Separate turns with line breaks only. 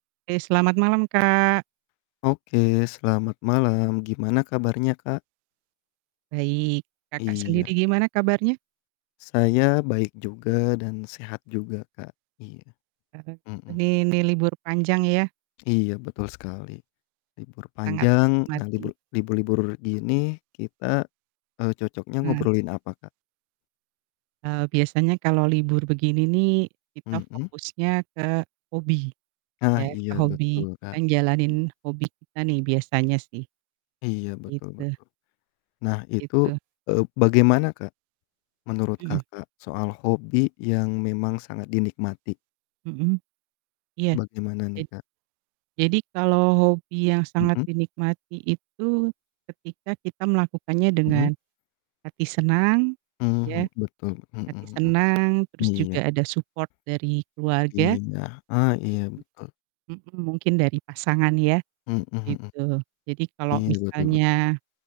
Ke, selamat malam, Kak.
Oke, selamat malam, gimana kabarnya, Kak?
Baik, Kakak
Iya.
sendiri gimana kabarnya?
Saya baik juga dan sehat juga, Kak, iya,
Heeh,
mhm.
ini nih libur panjang ya.
Iya, betul sekali. Libur
Sangat
panjang, nah libur
menikmati.
libur-libur gini kita, eee, cocoknya
Heeh.
ngobrolin apa, Kak?
Eee, biasanya kalo libur begini nih kita
Mhm.
fokusnya ke hobi,
Ah,
ya
iya
ke hobi
betul, Kak.
dan jalanin hobi kita nih biasanya sih.
Iya, betul
Gitu.
betul. Nah, itu,
Itu.
eee, bagaimana, Kak, menurut
Mhm.
Kakak soal hobi yang memang sangat dinikmati?
Mhm. Iya,
Bagaimana nih,
jad
Kak?
jadi kalau hobi yang sangat
Mhm.
dinikmati itu, ketika kita melakukannya dengan
Mhm.
hati senang, ya,
Mhm, betul, mhm
hati
mhm,
senang terus
iya.
juga ada support dari keluarga.
Iya, ah,
Jadi
iya, betul.
mhm, mungkin dari pasangan ya,
Mhm mhm.
gitu. Jadi kalo
Iya betul betul.
misalnya